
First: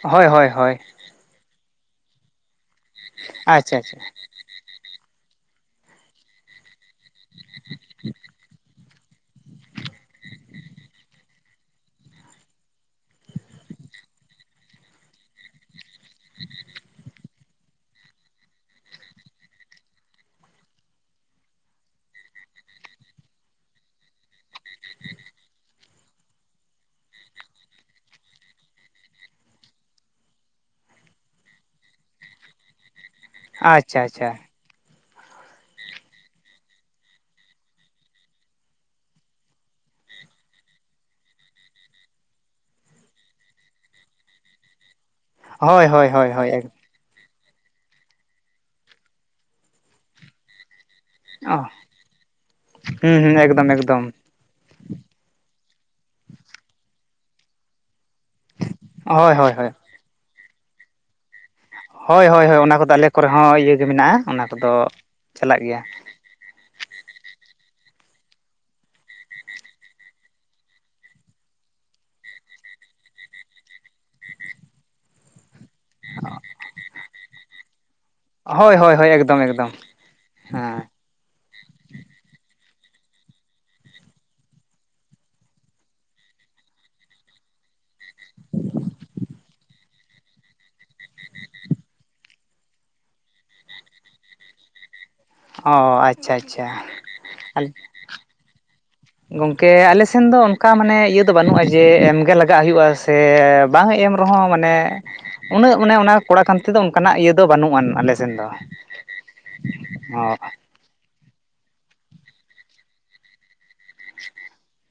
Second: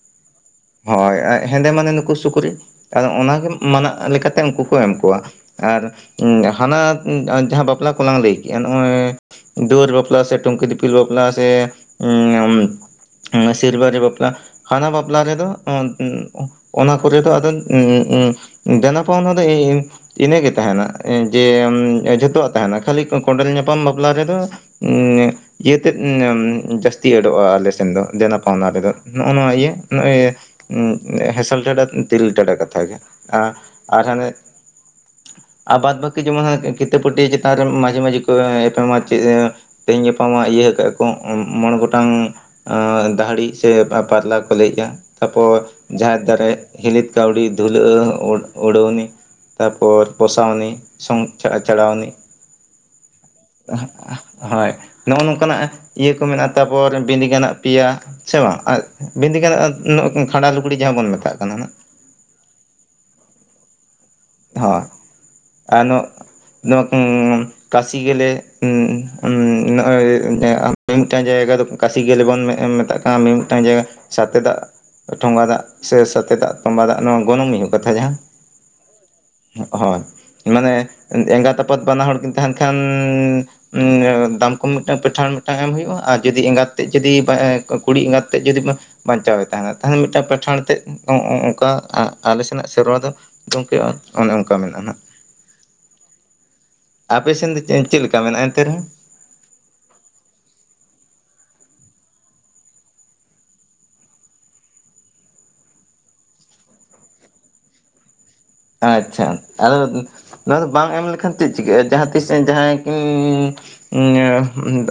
Speaker 1: ᱦᱳᱭ ᱦᱳᱭ ᱦᱳᱭ
Speaker 2: ᱦᱳᱭ ᱦᱮᱸᱫᱮ ᱢᱟᱱᱮ ᱱᱩᱠᱩ ᱥᱩᱠᱨᱤ ᱟᱫᱚ ᱚᱱᱟᱜᱮ
Speaker 1: ᱟᱪᱪᱷᱟ
Speaker 2: ᱢᱟᱱᱟ
Speaker 1: ᱟᱪᱪᱷᱟ
Speaker 2: ᱞᱮᱠᱟᱛᱮ ᱩᱱᱠᱩ ᱠᱚ ᱮᱢ ᱠᱚᱣᱟ ᱟᱨ ᱦᱟᱱᱟ ᱡᱟᱦᱟᱸ ᱵᱟᱯᱞᱟ ᱠᱚᱞᱟᱝ ᱞᱟᱹᱭ ᱠᱮᱫᱼᱟ ᱫᱩᱣᱟᱹᱨ ᱵᱟᱯᱞᱟ ᱥᱮ ᱴᱩᱝᱠᱤ ᱫᱤᱯᱤᱞ ᱵᱟᱯᱞᱟ ᱥᱮ ᱦᱩᱸ ᱥᱤᱞᱵᱟᱨᱤ ᱵᱟᱯᱞᱟ ᱦᱟᱱᱟ ᱵᱟᱯᱞᱟ ᱨᱮᱫᱚ ᱚᱱᱟ ᱠᱚᱨᱮ ᱫᱚ ᱟᱫᱚ ᱩ ᱩ ᱫᱮᱱᱟ ᱯᱟᱣᱱᱟ ᱫᱚ ᱤᱧ-ᱤᱧ ᱤᱱᱟᱹᱜᱮ ᱛᱟᱦᱮᱱᱟ ᱡᱮ ᱡᱷᱚᱛᱚᱣᱟᱜ ᱛᱟᱦᱮᱱᱟ ᱠᱷᱟᱹᱞᱤ ᱠᱚᱸᱰᱮᱞ ᱧᱟᱯᱟᱢ ᱵᱟᱯᱞᱟ ᱨᱮᱫᱚ ᱩᱸᱜ ᱡᱤᱭᱟᱹᱛ ᱛᱮᱫ ᱡᱟᱹᱥᱛᱤ ᱮᱰᱚᱜᱼᱟ ᱟᱞᱮ ᱥᱮᱱ ᱫᱚ ᱫᱮᱱᱟ ᱯᱟᱣᱱᱟ ᱨᱮᱫᱚ ᱱᱚᱜᱼᱚ ᱱᱚᱣᱟ ᱤᱭᱟᱹ ᱱᱚᱜᱼᱚᱭ ᱦᱮᱸᱥᱮᱞ ᱴᱮᱰᱟ ᱛᱤᱨᱤᱞ ᱴᱟᱰᱟ ᱠᱟᱛᱷᱟ ᱜᱮ ᱟ-
Speaker 1: ᱟᱪᱪᱷᱟ
Speaker 2: ᱟᱨ ᱦᱟᱱᱮ
Speaker 1: ᱟᱪᱪᱷᱟ
Speaker 2: ᱟᱨ ᱵᱟᱫ ᱵᱟᱹᱠᱤ ᱡᱮᱢᱚᱱ ᱠᱤᱛᱟᱹ ᱯᱟᱹᱴᱭᱟᱹ ᱪᱮᱛᱟᱱ ᱨᱮ ᱢᱟᱡᱷᱮ ᱢᱟᱡᱷᱤ ᱠᱚ ᱮᱯᱮᱢᱟ ᱪᱮᱫ ᱛᱮᱦᱤᱧ ᱜᱟᱯᱟ ᱢᱟ ᱤᱭᱟᱹ ᱠᱟᱜᱼᱟ ᱠᱚ ᱢᱚᱬᱮ ᱜᱚᱴᱟᱝ ᱟᱸ ᱫᱟᱦᱲᱤ ᱥᱮ ᱯᱟᱨᱞᱟ ᱠᱚ ᱞᱟᱹᱭ ᱮᱜᱼᱟ ᱛᱟᱨᱯᱚᱨ
Speaker 1: ᱦᱳᱭ ᱦᱳᱭ
Speaker 2: ᱡᱟᱦᱮᱨ
Speaker 1: ᱦᱳᱭ ᱦᱳᱭ
Speaker 2: ᱫᱟᱨᱮ ᱦᱤᱞᱤᱫ ᱠᱟ. ᱣᱰᱤ ᱫᱷᱩᱞᱟᱹ ᱩᱰ-ᱚᱲᱹᱟᱣᱱᱤ ᱛᱟᱯᱚᱨ ᱯᱚᱥᱟᱣᱱᱤ᱾ ᱥᱚᱝ ᱪᱟ ᱟᱪᱟᱲᱟᱣᱱᱤ᱾
Speaker 1: ᱦᱩᱸ ᱦᱩᱸ ᱮᱠᱫᱚᱢ ᱮᱠᱫᱚᱢ
Speaker 2: ᱦᱳᱭ ᱱᱚᱜᱼᱚ ᱱᱚᱝᱠᱟᱱᱟᱜ ᱤᱭᱟᱹ ᱠᱚ ᱢᱮᱱᱟᱜᱼᱟ, ᱛᱟᱨᱯᱚᱨ ᱵᱤᱫᱤᱜᱟᱱᱟᱜ ᱯᱮᱭᱟ᱾ ᱥᱮ ᱵᱟᱝ ᱟᱨ
Speaker 1: ᱦᱳᱭ ᱦᱳᱭ ᱦᱳᱭ
Speaker 2: ᱵᱤᱰᱤᱜᱟᱱᱟᱜ ᱠᱟᱱᱟ ᱠᱷᱟᱸᱰᱟ ᱞᱩᱜᱽᱲᱤᱡ ᱡᱟᱦᱟᱸ ᱵᱚᱱ ᱢᱮᱛᱟᱜ ᱠᱟᱱᱟ ᱱᱟᱜ᱾
Speaker 1: ᱦᱳᱭ ᱦᱳᱭ ᱦᱳᱭ, ᱚᱱᱟ ᱠᱚᱫᱚ ᱟᱞᱮ ᱠᱚᱨᱮ ᱦᱚᱸ ᱤᱭᱟᱹ ᱜᱮ ᱢᱮᱱᱟᱜᱼᱟ᱾ ᱚᱱᱟ
Speaker 2: ᱦᱳᱭ
Speaker 1: ᱠᱚᱫᱚ ᱪᱟᱞᱟᱜ ᱜᱮᱭᱟ
Speaker 2: ᱟᱨ ᱱᱚᱜ-ᱱᱚᱣᱟ ᱠᱚ ᱠᱟᱥᱤ ᱜᱮᱞᱮ ᱱᱚᱜ-ᱚᱭ ᱢᱤᱫᱴᱟᱱ ᱡᱟᱭᱜᱟ ᱫᱚ [UNINTELLIGIBLE] ᱠᱟᱥᱤ ᱜᱮᱞᱮ ᱵᱚᱱ ᱢᱮᱜ-ᱢᱮᱛᱟᱜ ᱠᱟᱱᱟ ᱢᱤᱼᱢᱤᱫᱴᱟᱝ ᱡᱟᱭᱜᱟ ᱥᱟᱛᱮ ᱫᱟᱜ ᱴᱷᱚᱸᱜᱟ ᱫᱟᱜ᱾ ᱥᱮ ᱥᱟᱛᱮᱫᱟᱜ ᱛᱟᱢᱵᱟ ᱫᱟᱜ ᱱᱚᱣᱟ ᱜᱚᱱᱚᱝ ᱢᱤᱦᱩ ᱠᱟᱛᱷᱟ ᱡᱟᱦᱟᱸ᱾
Speaker 1: ᱦᱳᱭ ᱦᱳᱭ ᱦᱳᱭ, ᱮᱠ
Speaker 2: ᱦᱳᱭ ᱢᱟᱱᱮ ᱮᱸᱜᱟᱛ ᱟᱯᱟᱛ ᱵᱟᱱᱟ ᱦᱚᱲ ᱠᱤᱱ ᱛᱟᱦᱮᱱ ᱠᱷᱟᱱ ᱫᱟᱢᱠᱚᱢ ᱢᱤᱫᱴᱟᱝ ᱯᱤᱴᱷᱟᱲ ᱢᱤᱫᱴᱟᱝ ᱮᱢ ᱦᱳᱭᱳᱜᱼᱟ, ᱟᱨ ᱡᱩᱫᱤ ᱮᱸᱜᱟᱛ ᱛᱮᱫ ᱡᱩᱫᱤ ᱠᱩᱲᱤ ᱮᱸᱜᱟᱛ ᱛᱮᱫ ᱡᱩᱫᱤ ᱵᱟᱧᱪᱟᱣᱮ ᱛᱟᱦᱮᱱᱟ ᱛᱟᱦᱚᱞᱮ ᱢᱤᱫᱴᱟᱝ ᱯᱮᱴᱷᱟᱲ ᱛᱮᱫ ᱚᱜ-ᱚᱜᱠᱟ ᱟ-ᱟᱞᱮ ᱥᱮᱱᱟᱜ ᱥᱮᱨᱚᱣᱟ ᱫᱚ ᱜᱚᱝᱠᱮ ᱟ ᱚᱱᱮ ᱚᱱᱠᱟ ᱢᱮᱱᱟᱜᱼᱟ ᱱᱟᱦᱟᱜ᱾
Speaker 1: ᱚ ᱟᱪᱪᱷᱟ ᱟᱪᱪᱷᱟ᱾
Speaker 2: ᱟᱯᱮ ᱥᱮᱱ ᱫᱚ ᱪᱮ-ᱪᱮᱫ ᱞᱮᱠᱟ ᱢᱮᱱᱟᱜᱼᱟ ᱮᱱᱛᱮ ᱨᱮᱦᱚᱸ?
Speaker 1: ᱜᱚᱝᱠᱮ ᱟᱞᱮᱥᱮᱱ ᱫᱚ ᱚᱱᱠᱟ ᱢᱟᱱᱮ ᱤᱭᱟᱹ ᱫᱚ ᱵᱟᱹᱱᱩᱜᱼᱟ ᱡᱮ ᱮᱢᱜᱮ ᱞᱟᱜᱟᱜ ᱦᱩᱭᱩᱜᱼᱟ᱾ ᱥᱮ ᱵᱟᱝ ᱮᱢ ᱨᱮᱦᱚᱸ ᱢᱟᱱᱮ ᱩᱱᱟᱹᱜ ᱚᱱᱮ ᱠᱚᱲᱟ ᱠᱟᱱ ᱛᱮ ᱫᱚ ᱚᱱᱠᱟᱱᱟᱜ ᱤᱭᱟᱹ ᱫᱚ ᱵᱟᱹᱱᱩᱜ-ᱟ ᱟᱞᱮ ᱥᱮᱱ ᱫᱚ᱾
Speaker 2: ᱟᱪᱪᱷᱟ ᱟᱞᱮ
Speaker 1: ᱦᱳᱭ
Speaker 2: ᱱᱚᱣᱟ ᱫᱚ ᱵᱟᱝ ᱮᱢ ᱞᱮᱠᱷᱟᱱ ᱪᱮᱫ ᱪᱤᱠᱟᱹᱜᱼᱟ ᱡᱟᱦᱟᱸ ᱛᱤᱥ ᱡᱟᱦᱟᱸᱭ ᱠᱩ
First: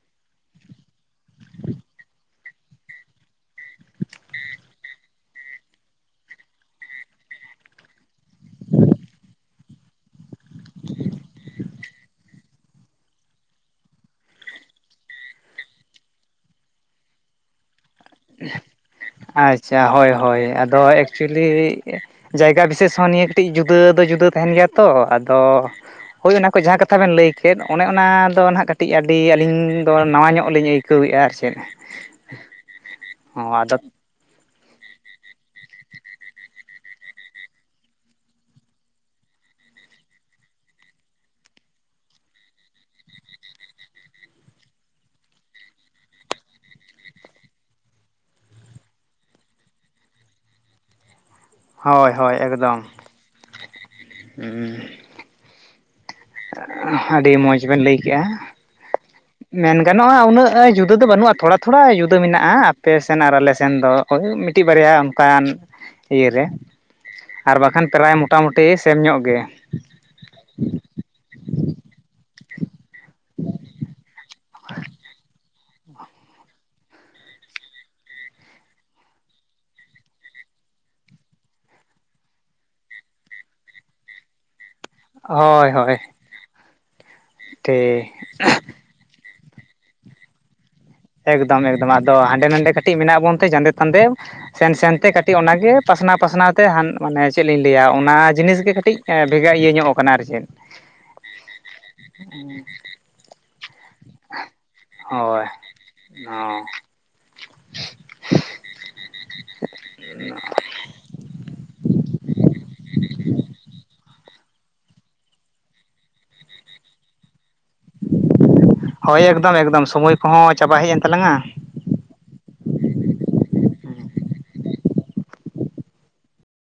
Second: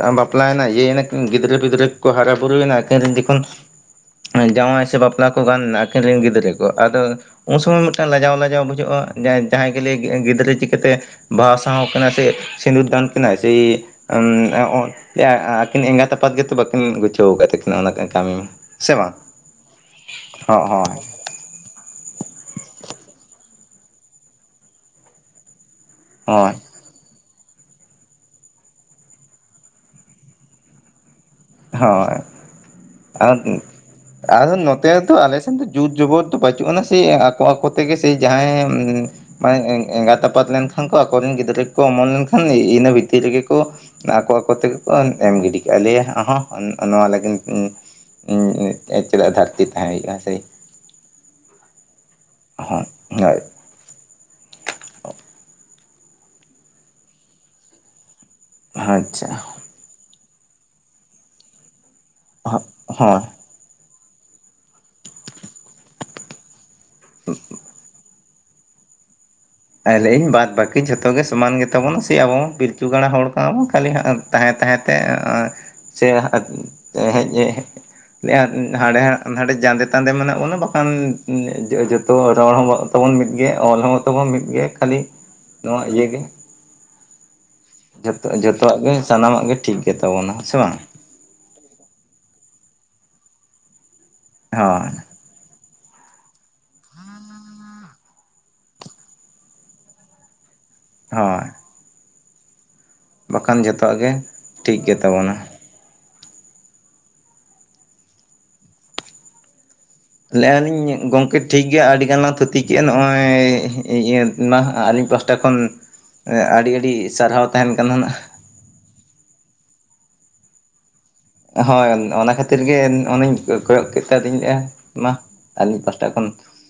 Speaker 2: ᱟᱵᱟᱯ [UNINTELLIGIBLE] ᱵᱟᱯᱞᱟᱭᱮᱱᱟ ᱤᱭᱟᱹᱭ ᱱᱟ. ᱠᱤᱱ ᱜᱤᱫᱽᱨᱟᱹ ᱯᱤᱫᱽᱨᱟᱹ ᱠᱚ ᱠᱚ ᱦᱟᱨᱟ ᱵᱩᱨᱩᱭᱮᱱᱟ ᱟᱹᱠᱤᱱ ᱨᱮᱱ ᱡᱚᱠᱷᱚᱱ ᱡᱟᱶᱟᱭ ᱥᱮ ᱵᱟᱯᱞᱟ ᱠᱚ ᱜᱟᱱ ᱮᱱᱟ ᱟᱹᱠᱤᱱ ᱨᱮᱱ ᱜᱤᱫᱽᱨᱟᱹ ᱠᱚ ᱟᱫᱚ ᱩᱱ ᱥᱚᱢᱚᱭ ᱢᱤᱫᱴᱟᱝ ᱞᱟᱡᱟᱣ ᱞᱟ ᱡᱟᱣ ᱵᱩᱡᱷᱟᱹᱜᱼᱟ ᱡᱟ ᱡᱟᱦᱟᱸᱭ ᱜᱮ ᱞᱟ. ᱭ ᱠᱮ ᱜᱤᱫᱽᱨᱟᱹ ᱪᱤᱠᱟᱹᱛᱮ ᱵᱟᱦᱟᱥᱟᱣ ᱠᱤᱱᱟ ᱥᱮ ᱥᱤᱸᱫᱩᱨ ᱫᱟᱱ ᱠᱤᱱ ᱥᱮ [UNINTELLIGIBLE] ᱟᱹᱠᱤᱱ ᱮᱸᱜᱟᱛ ᱟᱯᱟᱛ ᱜᱮᱛᱚ ᱵᱟᱹᱠᱤᱱ ᱜᱩᱪᱷᱟᱹᱣ ᱟᱠᱟᱫ ᱛᱟᱹᱠᱤᱱ᱾ ᱱᱚᱜ ᱱᱚᱝᱠᱟᱱ ᱠᱟᱹᱢᱤ᱾ ᱢᱟ ᱥᱮ ᱵᱟᱝ
Speaker 1: ᱟᱪᱪᱷᱟ ᱦᱳᱭ ᱦᱳᱭ
Speaker 2: ᱦᱚᱸ
Speaker 1: ᱟᱫᱚ
Speaker 2: ᱦᱳᱭ
Speaker 1: ᱮᱠᱪᱩᱭᱮᱞᱤ ᱡᱟᱭᱜᱟ ᱵᱤᱥᱮᱥ ᱦᱚᱸ ᱱᱤᱭᱟᱹ ᱠᱟᱹᱴᱤᱡ ᱡᱩᱫᱟᱹ ᱫᱚ ᱡᱩᱫᱟᱹ ᱛᱟᱦᱮᱱ ᱜᱮᱭᱟ ᱛᱚ ᱟᱫᱚ ᱦᱳᱭ ᱚᱱᱟ ᱠᱚ ᱡᱟᱦᱟᱸ ᱠᱟᱛᱷᱟ ᱵᱮᱱ ᱞᱟᱹᱭ ᱠᱮᱫ ᱚᱱᱮ ᱚᱱᱟᱫᱚ ᱱᱟᱦᱟᱜ ᱠᱟᱹᱴᱤᱡ ᱟᱹᱰᱤ ᱟᱹᱞᱤᱧᱫᱚ ᱱᱟᱣᱟ ᱧᱚᱜ ᱞᱤᱧ ᱟᱹᱭᱠᱟᱹᱣᱮᱫᱼᱟ ᱟᱨ ᱪᱮᱫ᱿
Speaker 2: ᱦᱳᱭ ᱟᱨ
Speaker 1: ᱦᱚᱸ ᱟᱫᱚ
Speaker 2: ᱟᱫᱚ ᱱᱚᱛᱮ ᱦᱚᱛᱚ ᱟᱞᱮ ᱥᱮᱱ ᱫᱚ ᱡᱩᱛ ᱡᱚᱵᱚᱛ ᱫᱚ ᱵᱟᱹᱪᱩᱜ ᱟᱱᱟ ᱥᱮ ᱟᱠᱚ ᱟᱠᱚ ᱛᱮᱜᱮ ᱥᱮ ᱡᱟᱦᱟᱸᱭ ᱢᱟᱱᱮ ᱮ-ᱮᱸᱜᱟᱛ ᱟᱯᱟᱛ ᱞᱮᱱᱠᱷᱟᱱ ᱠᱚ ᱟᱠᱚᱨᱮᱱ ᱜᱤᱫᱽᱨᱟᱹ ᱠᱚ ᱚᱢᱚᱱ ᱞᱮᱱᱠᱷᱟᱱ ᱤᱱᱟᱹ ᱵᱷᱤᱛᱤᱨ ᱨᱮᱜᱮ ᱠᱚ ᱟᱠᱚ ᱟᱠᱚ ᱛᱮᱜᱮ ᱠᱚ ᱮᱢ ᱜᱤᱰᱤ ᱠᱟᱜᱼᱟ ᱞᱟ. ᱭᱟ ᱚᱦᱚᱜ ᱱᱚᱣᱟ ᱞᱟᱹᱜᱤᱫ [UNINTELLIGIBLE] ᱪᱮᱫᱟᱜ ᱜᱷᱟᱹᱴᱛᱤ ᱛᱟᱦᱮᱸ ᱦᱩᱭᱩᱜᱼᱟ ᱥᱮ
Speaker 1: ᱦᱳᱭ ᱦᱳᱭ ᱮᱠᱫᱚᱢ
Speaker 2: ᱦᱚᱸ ᱦᱳᱭ [UNINTELLIGIBLE]
Speaker 1: ᱟᱹᱰᱤ ᱢᱚᱸᱡᱽ ᱵᱮᱱ ᱞᱟᱹᱭ ᱠᱮᱜᱼᱟᱰ᱾
Speaker 2: ᱟᱪᱪᱷᱟ
Speaker 1: ᱢᱮᱱ ᱜᱟᱱᱚᱜᱼᱟ ᱩᱱᱟᱹᱜ ᱡᱩᱫᱟᱹ ᱫᱚ ᱵᱟᱹᱱᱩᱜᱼᱟ ᱛᱷᱚᱲᱟ ᱛᱷᱚᱲᱟ ᱡᱩᱫᱟᱹ ᱢᱮᱱᱟᱜᱼᱟ
Speaker 2: ᱦᱳᱭ
Speaker 1: ᱟᱯᱮᱥᱮᱱ ᱟᱨ ᱟᱞᱮᱥᱮᱱ ᱫᱚ᱾ ᱦᱚᱭ ᱢᱤᱫᱴᱤᱜ ᱵᱟᱨᱭᱟ ᱚᱱᱠᱟᱱ ᱤᱭᱟᱹᱨᱮ ᱟᱨ ᱵᱟᱠᱷᱟᱱ ᱯᱨᱟᱭ, ᱢᱚᱴᱟᱢᱩᱴᱤ ᱥᱮᱢ ᱧᱚᱜ ᱜᱮ,
Speaker 2: ᱟᱞᱟᱹᱭᱤᱧ ᱵᱟᱫᱽ ᱵᱟᱹᱠᱤ ᱡᱷᱚᱛᱚ ᱜᱮ ᱥᱚᱢᱟᱱ ᱜᱮᱛᱟᱵᱚᱱᱟ ᱥᱮ ᱟᱵᱚ ᱯᱤᱞᱪᱩ ᱜᱟᱲᱟ ᱦᱚᱲ ᱠᱟᱱᱟ ᱵᱚᱱ ᱠᱷᱟᱹᱞᱤ ᱦᱟᱸᱜ, ᱛᱟᱦᱮᱸ ᱛᱟᱦᱮᱸ ᱛᱮ ᱥᱮ ᱦᱟᱸᱜ ᱦᱮᱸᱜᱻᱦᱮᱸᱜ ᱦᱟᱸᱰᱮ ᱦᱟᱸᱰᱮ ᱡᱟᱸᱫᱮ ᱛᱟᱸᱫᱮ ᱢᱮᱱᱟᱜ ᱵᱚᱱᱟ ᱵᱟᱠᱷᱟᱱ ᱡᱚᱻᱡᱚᱛᱚ ᱨᱚᱲ ᱦᱚᱸ, ᱛᱟᱵᱚᱱ ᱢᱤᱫᱜᱮ ᱚᱞ ᱦᱚᱸ ᱛᱵᱚᱱ ᱢᱤᱫ, ᱜᱮ ᱠᱷᱟᱹᱞᱤ
Speaker 1: ᱦᱳᱭ
Speaker 2: ᱱᱚᱣᱟ
Speaker 1: ᱦᱳᱭ
Speaker 2: ᱤᱭᱟᱹ ᱜᱮ‌
Speaker 1: ᱴᱷᱤᱠ
Speaker 2: ᱡᱷᱚᱛᱚ ᱡᱷᱚᱛᱚᱣᱟᱜ, ᱜᱮ ᱥᱟᱱᱟᱢᱟᱜ ᱜᱮ ᱴᱷᱤᱠ ᱜᱮᱛᱟᱵᱚᱱᱟ ᱥᱮ ᱵᱟᱝ᱾
Speaker 1: ᱮᱠᱫᱚᱢ ᱮᱠᱫᱚᱢ ᱟᱫᱚ ᱦᱟᱸᱰᱮ ᱱᱟᱰᱮ ᱠᱟᱹᱴᱤᱜ ᱢᱮᱱᱟᱜ ᱵᱚᱱ ᱛᱮ ᱡᱟᱸᱫᱮ ᱛᱟᱱᱫᱮ ᱥᱮᱱ
Speaker 2: ᱦᱳᱭ
Speaker 1: ᱥᱮᱱᱛᱮ ᱠᱟᱹ ᱴᱤᱜ ᱚᱱᱟᱜᱮ ᱯᱟᱥᱱᱟᱣ ᱯᱟᱥᱱᱟᱣ ᱛᱮ ᱦᱟᱱ ᱢᱟᱱᱮ ᱪᱮᱫ ᱞᱤᱧ ᱞᱟᱹᱭᱟ ᱚᱱᱟ ᱡᱤᱱᱤᱥ ᱜᱮ ᱠᱟᱹᱴᱤᱜ ᱵᱷᱮᱜᱟᱨ ᱤᱭᱟᱹ ᱧᱚᱜ ᱠᱟᱱᱟ ᱟᱨ ᱪᱮᱫ᱾ [INAUDIBLE]
Speaker 2: ᱦᱳᱭ,
Speaker 1: [INAUDIBLE]
Speaker 2: ᱵᱟᱠᱷᱟᱱ ᱡᱷᱚᱛᱚᱟᱜ ᱜᱮ ᱴᱷᱤᱠ ᱜᱮᱛᱟᱵᱚᱱᱟ᱾
Speaker 1: ᱚᱸ
Speaker 2: ᱞᱟᱹᱭ ᱟᱞᱤᱧ ᱜᱚᱝᱠᱮ ᱴᱷᱤᱠ ᱜᱮᱭᱟ ᱟᱹᱰᱤ ᱜᱟᱱ ᱞᱟᱝ ᱛᱷᱩᱛᱤ ᱠᱮᱫᱼᱟ ᱱᱚᱜᱼᱚᱭ ᱤᱭᱟᱹ ᱢᱟ ᱟᱹᱞᱤᱧ ᱯᱟᱥᱴᱟ, ᱴᱟ ᱠᱷᱚᱱ ᱟᱹᱰᱤ ᱟᱹᱰᱤ ᱥᱟᱨᱦᱟᱣ ᱛᱟᱦᱮᱱ ᱠᱟᱱ ᱦᱟᱱᱟ᱾
Speaker 1: ᱦᱳᱭ ᱮᱠᱫᱚᱢ ᱮᱠᱫᱚᱢ ᱥᱚᱢᱚᱭ ᱠᱚᱦᱚᱸ ᱪᱟᱵᱟ ᱦᱮᱜ ᱮᱱ ᱛᱟᱞᱟᱝᱟ᱾
Speaker 2: ᱦᱳᱭ ᱚᱱᱟ ᱠᱷᱟᱹᱛᱤᱨ ᱜᱮ ᱚᱱᱮᱧ ᱠᱚᱭᱚᱜ ᱠᱮᱫᱛᱮ ᱟᱫᱚᱧ ᱤᱧᱼᱟ ᱢᱟ ᱟᱹᱞᱤᱧ ᱯᱟᱥᱴᱟ ᱠᱷᱚᱱ,